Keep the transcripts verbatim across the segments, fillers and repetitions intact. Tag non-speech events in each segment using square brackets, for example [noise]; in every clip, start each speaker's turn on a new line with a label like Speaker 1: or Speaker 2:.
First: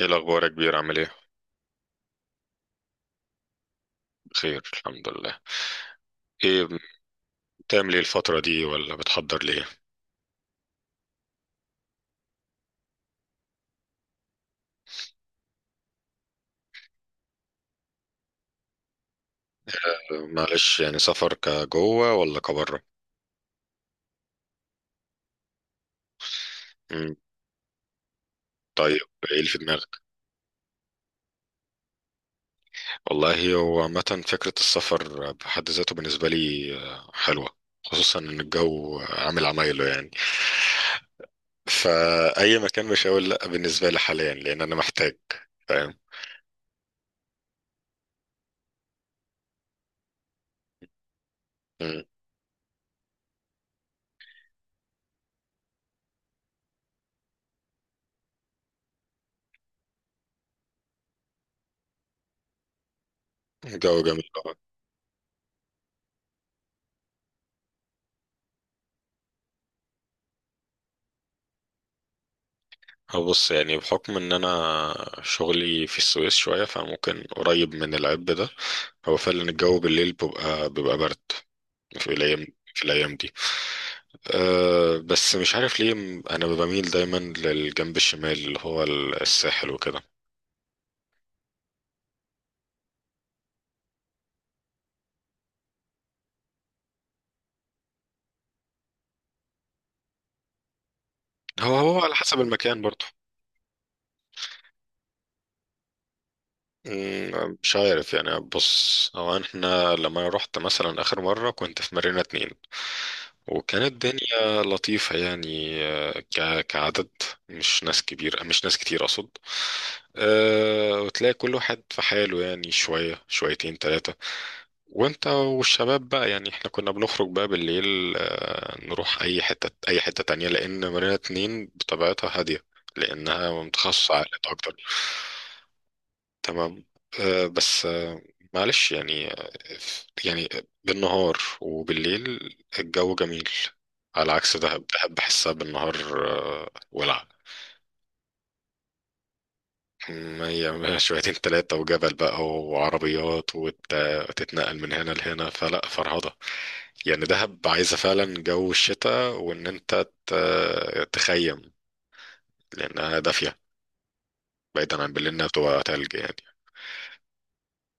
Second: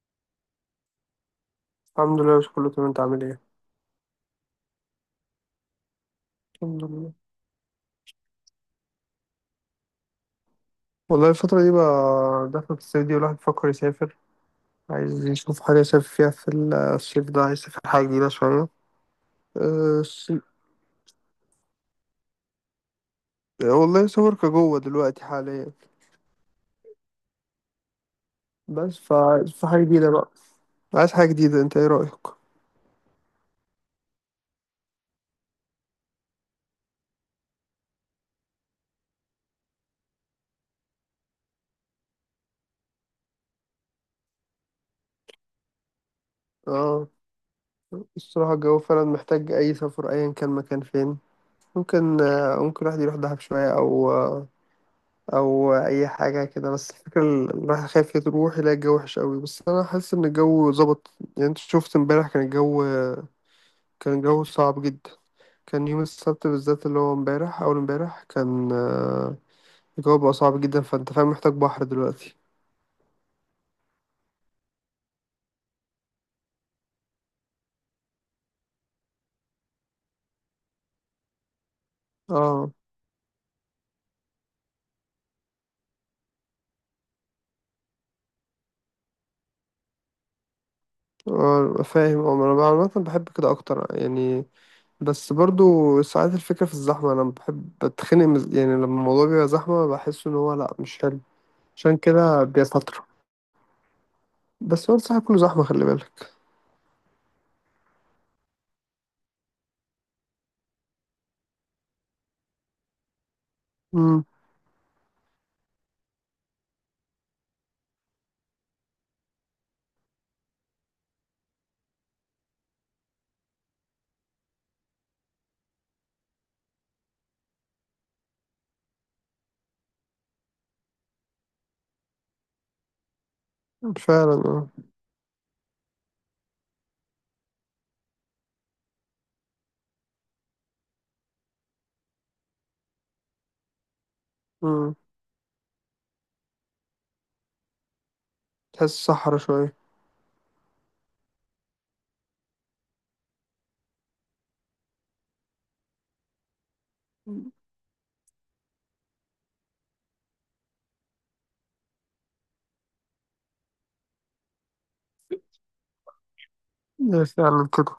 Speaker 1: ايه الاخبار يا كبير، عامل ايه؟
Speaker 2: الحمد لله، مش كله تمام. انت عامل ايه؟
Speaker 1: بخير، الحمد لله. ايه؟
Speaker 2: الحمد لله.
Speaker 1: بتعمل ايه الفتره دي ولا بتحضر ليه؟
Speaker 2: والله الفترة دي بقى دخلت الصيف دي والواحد بيفكر يسافر، عايز يشوف حاجة يسافر فيها في الصيف ده، عايز يسافر حاجة جديدة شوية. أه
Speaker 1: آه،
Speaker 2: الص-
Speaker 1: معلش يعني، سفر كجوه ولا كبره؟
Speaker 2: والله سافر كجوه دلوقتي حاليا،
Speaker 1: مم،
Speaker 2: بس
Speaker 1: طيب، ايه اللي
Speaker 2: فعايز
Speaker 1: في
Speaker 2: في حاجة
Speaker 1: دماغك؟
Speaker 2: جديدة بقى. عايز حاجة جديدة، انت ايه رأيك؟
Speaker 1: والله هو عامه فكره السفر بحد ذاته بالنسبه لي آه، حلوه. خصوصا ان الجو عامل عمايله يعني، فاي مكان مش هقول لا بالنسبه لي حاليا، لان انا محتاج. فاهم.
Speaker 2: اه الصراحة الجو فعلا محتاج أي سفر أيا كان مكان فين.
Speaker 1: مم،
Speaker 2: ممكن آه، ممكن الواحد يروح دهب شوية أو او اي حاجه كده، بس الفكره ال- الواحد خايف يروح يلاقي الجو وحش قوي، بس انا حاسس ان الجو ظبط. يعني انت شفت امبارح كان الجو،
Speaker 1: الجو
Speaker 2: كان
Speaker 1: جميل.
Speaker 2: الجو صعب جدا. كان يوم السبت بالذات اللي هو امبارح اول امبارح، كان آه، الجو بقى صعب جدا، فانت فاهم محتاج بحر دلوقتي.
Speaker 1: أه، بص يعني بحكم ان انا شغلي في السويس شوية فممكن قريب من العب ده. هو فعلا الجو بالليل بيبقى بيبقى برد في الايام،
Speaker 2: اه.
Speaker 1: في الايام دي. أه بس مش عارف ليه، م- انا بميل دايما للجنب الشمال اللي هو الساحل وكده.
Speaker 2: آه، فاهم. اه انا عامه بحب كده اكتر يعني، بس برضو ساعات الفكره في الزحمه، انا بحب بتخنق من- يعني لما الموضوع بيبقى زحمه بحس ان هو لا مش حلو.
Speaker 1: هو
Speaker 2: عشان
Speaker 1: هو على حسب
Speaker 2: كده
Speaker 1: المكان
Speaker 2: بيستطر،
Speaker 1: برضه.
Speaker 2: بس هو الصراحه كله زحمه خلي بالك.
Speaker 1: مم، مش عارف يعني، بص هو احنا لما انا رحت مثلا اخر مرة كنت في مارينا اتنين، وكانت
Speaker 2: إمم،
Speaker 1: الدنيا لطيفة يعني، آه، ك- كعدد، مش ناس كبيرة، مش ناس كتير اقصد. أه، وتلاقي كل واحد في حاله يعني، شوية شويتين تلاتة. وانت والشباب بقى يعني احنا كنا بنخرج بقى بالليل، آه، نروح اي حتة، اي حتة تانية، لان مارينا اتنين بطبيعتها هادية، لانها متخصصة
Speaker 2: فعلًا.
Speaker 1: عائلات
Speaker 2: آه،
Speaker 1: اكتر. تمام. آه، بس آه، معلش يعني آه، يعني بالنهار وبالليل الجو جميل، على عكس دهب.
Speaker 2: إمم،
Speaker 1: دهب بحسها بالنهار آه، ولع.
Speaker 2: تحس صحرا شوية.
Speaker 1: مية مية، شويتين تلاتة وجبل بقى وعربيات وت- وتتنقل من هنا لهنا فلا فرهضة يعني. دهب عايزة فعلا جو الشتاء، وإن أنت ت- تخيم، لأنها دافية، بعيدا عن بالليل إنها بتبقى تلج يعني.
Speaker 2: هي فعلًا كده.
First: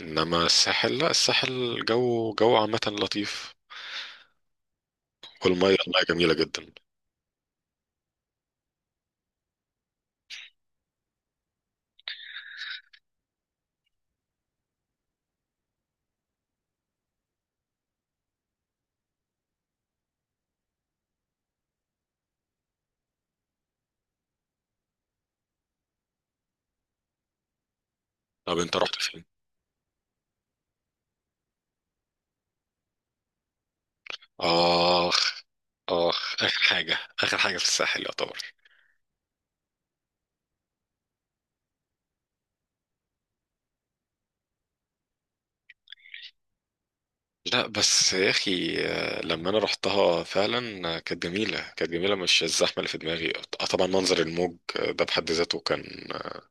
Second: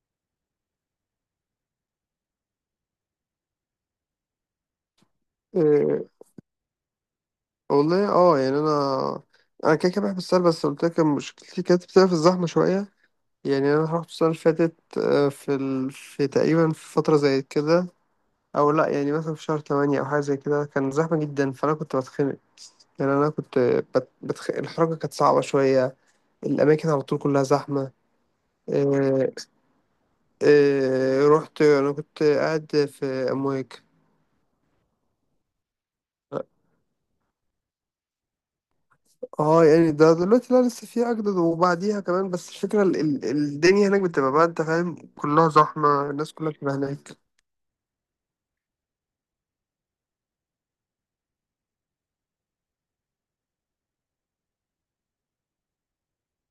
Speaker 1: إنما الساحل لا، الساحل جو جو عامة لطيف، والمية المية
Speaker 2: آآ
Speaker 1: جميلة جدا.
Speaker 2: والله آه، يعني أنا، أنا كده، كده باحب السهر، بس قُلت لك مشكلتي كانت بتبقى في الزحمة شوية. يعني أنا رُحت السنة اللي فاتت، آآ في ال في تقريبًا في فترة زي كده، أو لأ، يعني مثلًا في شهر تمانية أو حاجة زي كده، كان زحمة جدًا، فأنا كنت باتخنق. يعني أنا كنت بت بتخ الحركة كانت صعبة شوية، الأماكن على طول كلّها زحمة.
Speaker 1: طب انت رحت فين؟
Speaker 2: آآ آآ رُحت، أنا كنت قاعد في أمواج.
Speaker 1: آخ، آخ آخر حاجة، آخر حاجة في الساحل يعتبر.
Speaker 2: اه يعني ده دلوقتي لا لسه في اجدد، وبعديها كمان، بس الفكره ال ال الدنيا هناك بتبقى بقى انت فاهم كلها زحمه، الناس كلها بتبقى هناك.
Speaker 1: لا بس يا أخي، آه، لما أنا رحتها فعلا آه، كانت جميلة، كانت جميلة، مش الزحمة اللي في دماغي. آه، طبعا منظر الموج آه، ده بحد ذاته كان آه،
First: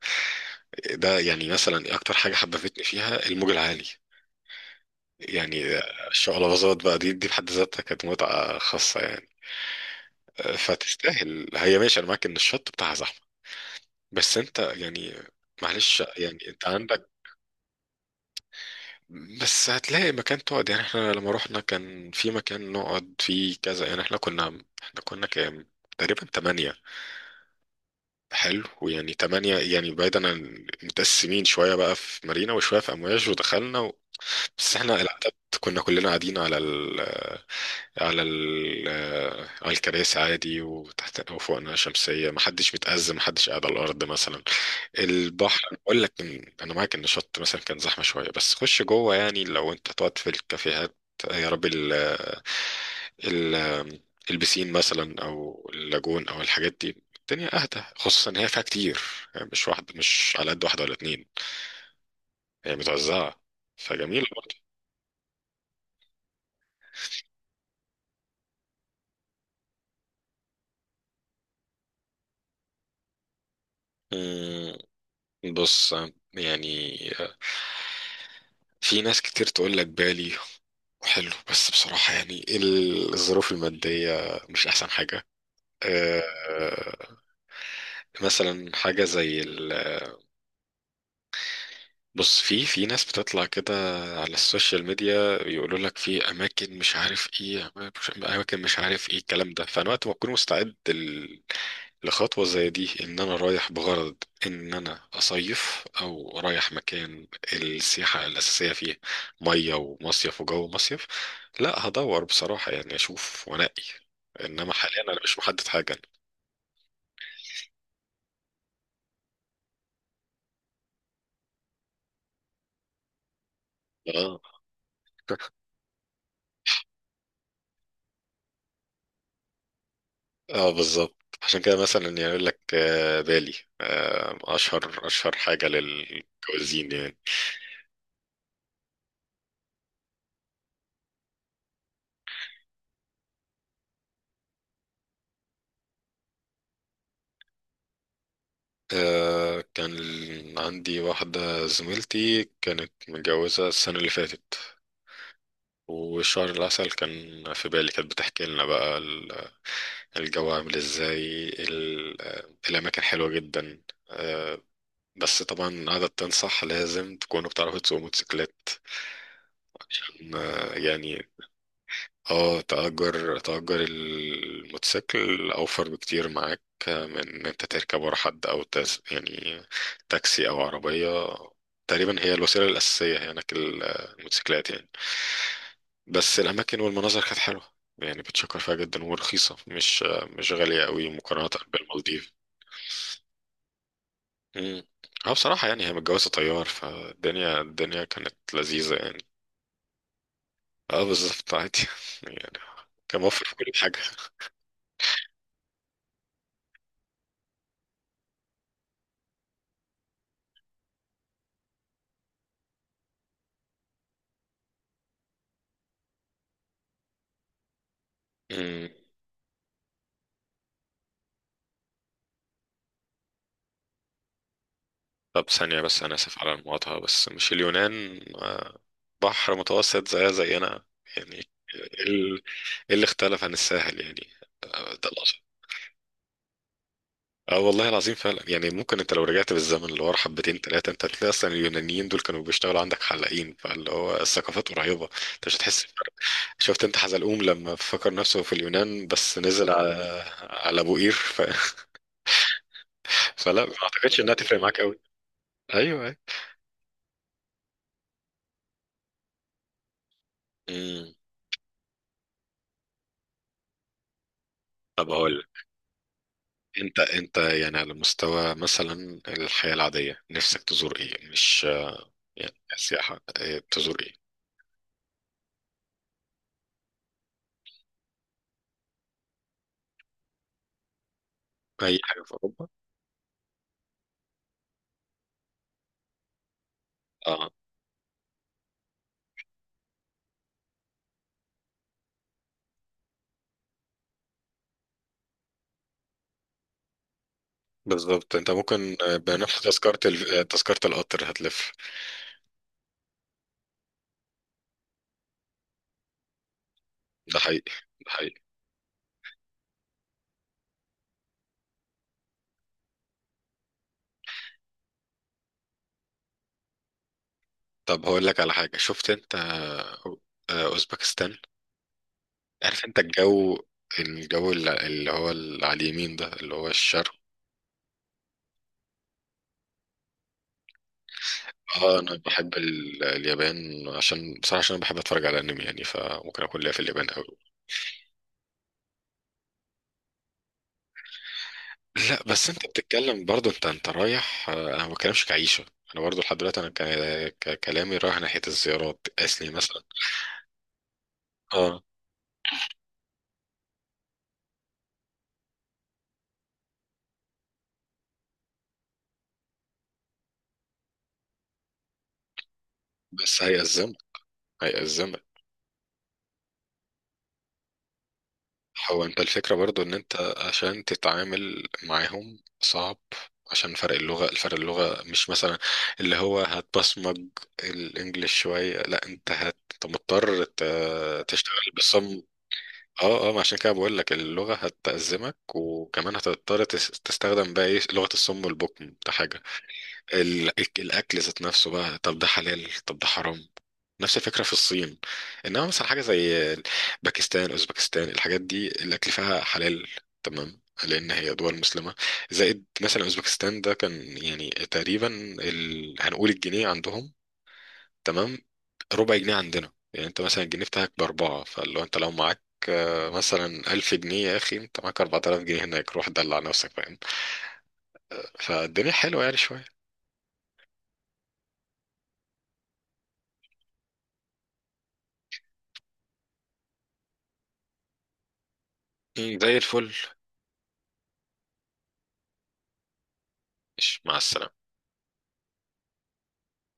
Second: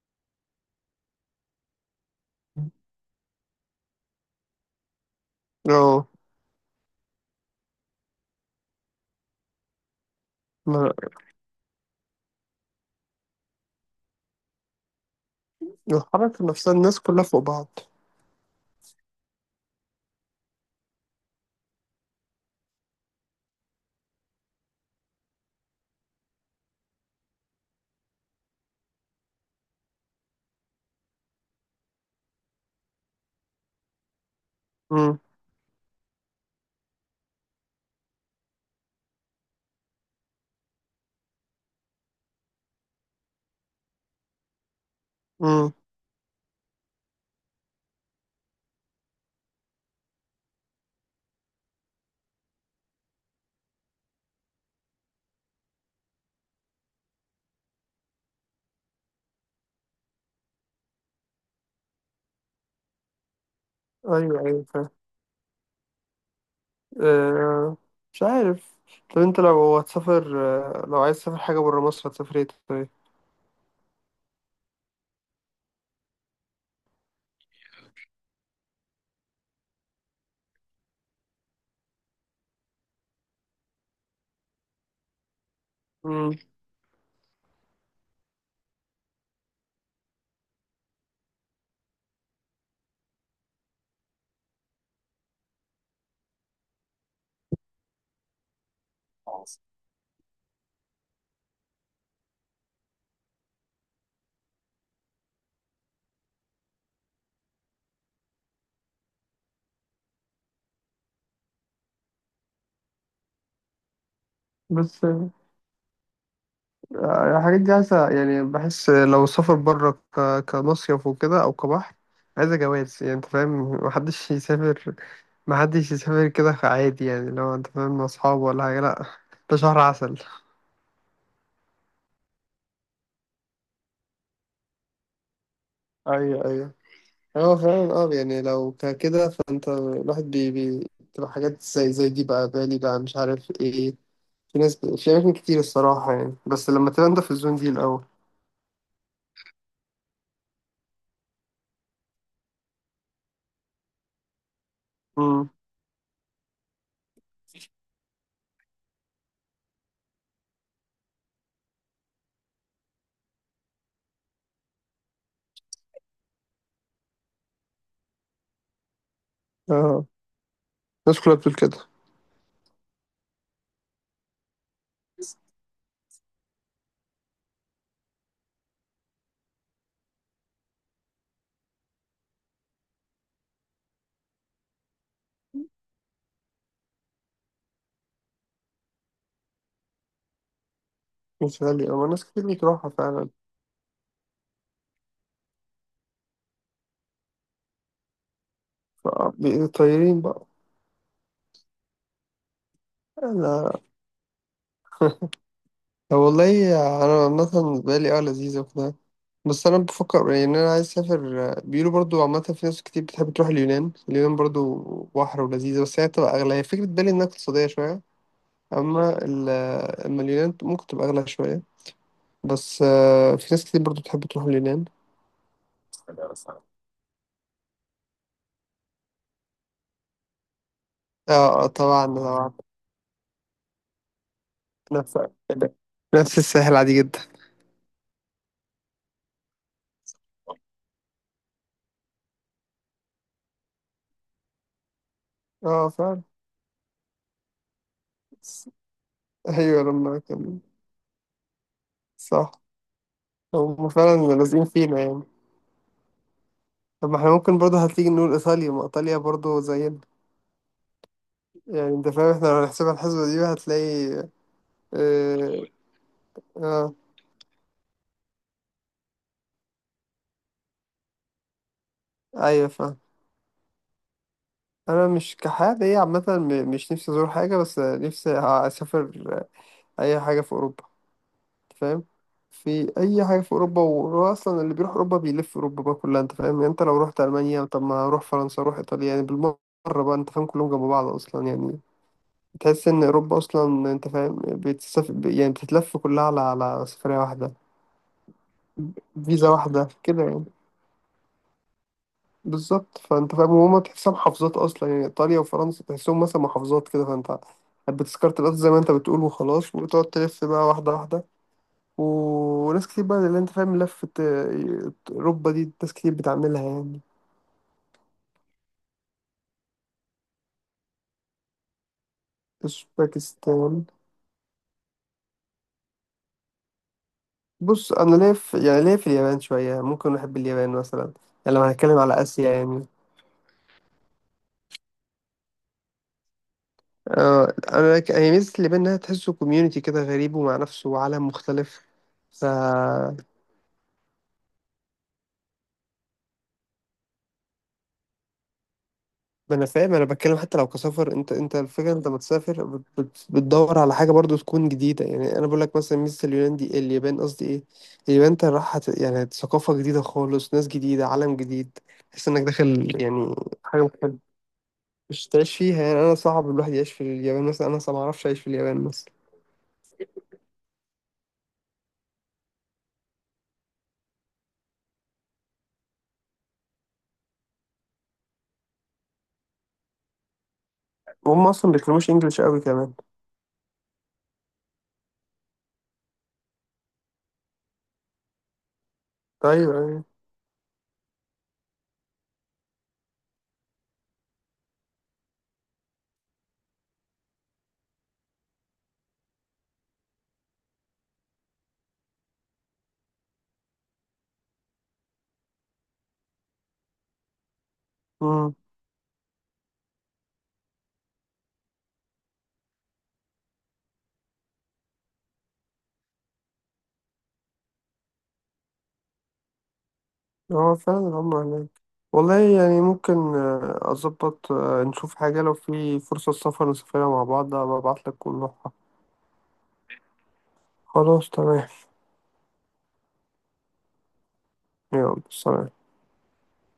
Speaker 1: ده يعني مثلا أكتر حاجة حببتني فيها الموج العالي. يعني آه،
Speaker 2: اه.
Speaker 1: الشقلباظات بقى دي دي بحد ذاتها كانت متعة خاصة يعني. آه،
Speaker 2: ما-
Speaker 1: فتستاهل، هي ماشي أنا معاك إن الشط بتاعها زحمة، بس أنت يعني، معلش
Speaker 2: الحركه
Speaker 1: يعني أنت
Speaker 2: نفسها الناس
Speaker 1: عندك.
Speaker 2: كلها فوق بعض.
Speaker 1: بس هتلاقي مكان تقعد يعني، احنا لما رحنا كان في مكان نقعد فيه كذا يعني، احنا كنا احنا كنا كام؟ تقريبا تمانية. حلو، ويعني تمانية يعني بعيدا عن، متقسمين شوية بقى في مارينا وشوية في أمواج ودخلنا و... بس احنا
Speaker 2: امم.
Speaker 1: العدد كنا كلنا قاعدين على ال على ال على الكراسي عادي، وتحت وفوقنا شمسية، محدش متأزم، محدش قاعد على الأرض مثلا. البحر،
Speaker 2: امم.
Speaker 1: أنا بقول لك إن- انا معاك ان الشط مثلا كان زحمه شويه، بس خش جوه يعني، لو انت تقعد في الكافيهات، يا رب ال ال البسين مثلا او اللاجون او الحاجات دي، الدنيا اهدى، خصوصا ان هي فيها كتير يعني، مش واحده، مش على قد واحده ولا اتنين، هي متوزعه، فجميل
Speaker 2: ايوه
Speaker 1: برضه.
Speaker 2: ايوه فاهم. آه. مش عارف، طب انت لو هتسافر، آه، لو عايز تسافر حاجه بره مصر هتسافر ايه طيب؟
Speaker 1: أمم، بص يعني، في ناس كتير تقول لك بالي حلو، بس بصراحة يعني الظروف المادية مش أحسن حاجة.
Speaker 2: امم.
Speaker 1: آه، مثلا حاجة زي ال... بص، في في ناس بتطلع كده على السوشيال ميديا، يقولوا لك في أماكن مش عارف إيه، أماكن أماكن مش عارف إيه الكلام ده. فأنا وقت ما أكون مستعد ال... لخطوة زي دي، إن أنا رايح بغرض إن أنا أصيف أو رايح مكان السياحة الأساسية فيه مية ومصيف وجو مصيف، لا هدور بصراحة يعني أشوف وأنقي، إنما حاليا
Speaker 2: بس
Speaker 1: أنا مش محدد حاجة.
Speaker 2: الحاجات دي عايزة يعني، بحس لو سافر بره ك... كمصيف وكده أو كبحر، عايزة جواز يعني أنت فاهم، محدش يسافر،
Speaker 1: آه.
Speaker 2: محدش يسافر كده عادي يعني، لو أنت فاهم مع أصحابه ولا حاجة، لأ ده شهر عسل.
Speaker 1: اه بالظبط، عشان كده مثلا يعني يقول لك آه، بالي آه، اشهر اشهر حاجه
Speaker 2: ايوه ايوه.
Speaker 1: للمتجوزين يعني.
Speaker 2: هو فعلا اه يعني لو ك- كده، فانت الواحد بي بي تبقى حاجات زي زي دي بقى، بالي بقى مش عارف ايه، في ناس ب... في اماكن كتير الصراحه، يعني بس لما تبقى انت في الزون دي الاول.
Speaker 1: آه، كان عندي واحده زميلتي كانت متجوزه السنه اللي فاتت،
Speaker 2: امم.
Speaker 1: وشهر العسل كان في بالي، كانت بتحكي لنا بقى ال- الجو عامل ازاي، ال- آه، الاماكن حلوه جدا. آه، بس طبعا قعدت تنصح، لازم تكونوا بتعرفوا تسوقوا موتوسيكلات،
Speaker 2: اه
Speaker 1: عشان آه،
Speaker 2: الناس
Speaker 1: يعني.
Speaker 2: كلها بتقول كده.
Speaker 1: اه، تأجر تأجر الموتوسيكل أوفر بكتير معاك، من إن أنت تركب ورا حد أو تس يعني تاكسي أو عربية، تقريبا هي الوسيلة الأساسية هناك ال- الموتوسيكلات يعني. بس الأماكن والمناظر كانت حلوة يعني، بتشكر فيها جدا، ورخيصة، مش مش غالية قوي مقارنة
Speaker 2: مش غالي اه، ناس
Speaker 1: بالمالديف.
Speaker 2: كتير بتروحها فعلا.
Speaker 1: مم. اه بصراحة يعني هي متجوزة طيار، فالدنيا، الدنيا كانت لذيذة يعني.
Speaker 2: بقى بي- طايرين بقى.
Speaker 1: اه بالظبط، عادي [laughs] يعني. كان موفر في كل
Speaker 2: انا. [laughs] والله، انا مثلا بالي اه لذيذه وكده، بس انا بفكر يعني إن انا عايز اسافر، بيقولوا برضو عامه في ناس كتير بتحب تروح اليونان، اليونان برضو بحر ولذيذه، بس هي تبقى اغلى، هي فكره بالي انها اقتصاديه شويه.
Speaker 1: حاجة.
Speaker 2: اما ال- اما اليونان ممكن تبقى اغلى شويه، بس آه، في ناس كتير برضو بتحب تروح اليونان.
Speaker 1: طب ثانية بس، أنا آسف على المقاطعة، بس مش اليونان آه، بحر متوسط زيها زينا
Speaker 2: اه
Speaker 1: يعني.
Speaker 2: آه،
Speaker 1: ال-
Speaker 2: طبعا
Speaker 1: إيه
Speaker 2: طبعا.
Speaker 1: اللي اختلف عن الساحل يعني؟ آه، ده
Speaker 2: نفس
Speaker 1: الأصل.
Speaker 2: نفس الساحل عادي جدا.
Speaker 1: اه والله العظيم، فعلا يعني ممكن انت لو رجعت بالزمن اللي ورا حبتين ثلاثة، انت هتلاقي اصلا اليونانيين دول كانوا بيشتغلوا عندك حلاقين، فاللي هو الثقافات قريبة، انت مش هتحس
Speaker 2: اه
Speaker 1: بفرق.
Speaker 2: فعلا.
Speaker 1: شفت انت حزلقوم لما فكر نفسه في اليونان بس نزل
Speaker 2: ايوه لما
Speaker 1: على
Speaker 2: كان.
Speaker 1: على ابو قير ف...
Speaker 2: صح.
Speaker 1: [laughs] فلا، ما
Speaker 2: هم
Speaker 1: اعتقدش انها
Speaker 2: فعلا
Speaker 1: تفرق
Speaker 2: لازقين
Speaker 1: معاك قوي.
Speaker 2: فينا يعني.
Speaker 1: ايوه ايوه.
Speaker 2: طب ما احنا ممكن برضه هتيجي نقول ايطاليا، ما ايطاليا برضه زينا.
Speaker 1: مم.
Speaker 2: يعني انت فاهم احنا لو هنحسبها الحسبة دي هتلاقي
Speaker 1: طب هقول،
Speaker 2: اه. اه
Speaker 1: انت انت يعني على مستوى مثلا الحياة العادية نفسك تزور ايه؟ مش يعني
Speaker 2: ايوه فاهم.
Speaker 1: سياحة، اه، تزور ايه؟
Speaker 2: انا مش كحاجة ايه عامة، م- مش نفسي ازور حاجة بس نفسي اسافر، اي حاجة في اوروبا، أنت
Speaker 1: اي
Speaker 2: فاهم،
Speaker 1: حاجة في اوروبا.
Speaker 2: في اي حاجة في اوروبا، وهو اصلا اللي بيروح اوروبا بيلف اوروبا بقى كلها انت فاهم، يعني انت لو رحت
Speaker 1: اه
Speaker 2: المانيا طب ما اروح فرنسا اروح ايطاليا يعني بالمرة، بقى انت فاهم كلهم جنب بعض اصلا يعني، تحس ان اوروبا اصلا انت فاهم بتسافر يعني بتتلف كلها على على سفريه واحده،
Speaker 1: بالظبط، انت ممكن اه،
Speaker 2: فيزا
Speaker 1: بنفس
Speaker 2: واحده
Speaker 1: تذكرة
Speaker 2: كده
Speaker 1: ال- اه،
Speaker 2: يعني.
Speaker 1: تذكرة القطر هتلف.
Speaker 2: بالظبط، فانت فاهم وهما تحسها محافظات اصلا يعني، ايطاليا وفرنسا تحسهم مثلا محافظات كده،
Speaker 1: ده
Speaker 2: فانت
Speaker 1: حقيقي. ده
Speaker 2: بتذكرة
Speaker 1: حقيقي.
Speaker 2: القطر زي ما انت بتقول وخلاص، وتقعد تلف بقى واحده واحده. وناس كتير بقى اللي انت فاهم لفه آه، اوروبا دي ناس كتير بتعملها يعني.
Speaker 1: طب هقول لك على حاجة، شفت انت اه، آه، اوزبكستان. عارف انت الجو،
Speaker 2: اوزبكستان؟
Speaker 1: الجو الل- اللي هو اللي على اليمين ده اللي هو الشرق.
Speaker 2: بص انا ليا في يعني ليا في اليابان شويه، ممكن احب اليابان مثلا، يعني لو هنتكلم
Speaker 1: اه انا
Speaker 2: على اسيا
Speaker 1: بحب
Speaker 2: يعني.
Speaker 1: ال- اليابان، عشان بصراحة عشان انا بحب اتفرج على انمي يعني، فممكن اكون ليا في اليابان قوي.
Speaker 2: اه انا ك- هي ميزة اللي بينها تحسه كوميونيتي كده، غريب ومع نفسه وعالم مختلف.
Speaker 1: لا
Speaker 2: ف،
Speaker 1: بس انت بتتكلم برضو، انت انت رايح، آه، انا ما بتكلمش كعيشه. انا برضو لحد دلوقتي انا ك- ك- كلامي رايح ناحيه الزيارات اسلي
Speaker 2: ما انا
Speaker 1: مثلا.
Speaker 2: فاهم، انا بتكلم حتى لو كسفر، انت انت
Speaker 1: اه
Speaker 2: الفكره انت بتسافر بت... بت... بتدور على حاجه برضو تكون جديده، يعني انا بقول لك مثلا ميزه اليونان دي، اليابان قصدي ايه. اليابان انت راح هت... يعني ثقافه جديده خالص، ناس جديده، عالم جديد، تحس انك داخل يعني
Speaker 1: بس
Speaker 2: حاجه
Speaker 1: هيأزمك،
Speaker 2: مختلفه،
Speaker 1: هيأزمك.
Speaker 2: مش تعيش فيها يعني، انا صعب الواحد يعيش في اليابان مثلا، انا اصلا ما اعرفش اعيش في اليابان
Speaker 1: هو
Speaker 2: مثلا.
Speaker 1: انت الفكره برضو ان انت عشان تتعامل معاهم صعب، عشان فرق اللغه، الفرق اللغه مش مثلا اللي هو هتبصمج الانجليش شويه، لا انت هت- أنت مضطر ت-
Speaker 2: وهم
Speaker 1: تشتغل.
Speaker 2: اصلا ما بيتكلموش انجلش قوي كمان.
Speaker 1: اه اه، ما عشان كده بقول لك اللغة هتأزمك، وكمان هتضطر تس- تستخدم بقى ايه، لغة الصم والبكم ده حاجة. ال- الأكل ذات نفسه بقى، طب ده حلال طب ده حرام. نفس الفكرة في الصين. إنما مثلا حاجة زي باكستان، أوزبكستان، الحاجات دي الأكل فيها حلال، تمام، لأن هي دول مسلمة. زائد مثلا أوزبكستان ده كان يعني تقريبا ال... هنقول الجنيه عندهم تمام
Speaker 2: طيب.
Speaker 1: ربع جنيه عندنا، يعني انت مثلا الجنيه بتاعك باربعة، فلو انت لو معاك آه، مثلا ألف جنيه، يا أخي أنت معاك أربعة آلاف جنيه هناك، روح دلع نفسك، فاهم؟ فالدنيا حلوة يعني شوية.
Speaker 2: هو فعلا هم هناك. والله يعني ممكن آه، أظبط، آه، نشوف حاجة لو في فرصة سفر نسافرها مع بعض، أبقى أبعتلك ونروحها.
Speaker 1: مم، زي الفل.
Speaker 2: خلاص تمام.
Speaker 1: ماشي، مع السلامة.
Speaker 2: يلا سلام.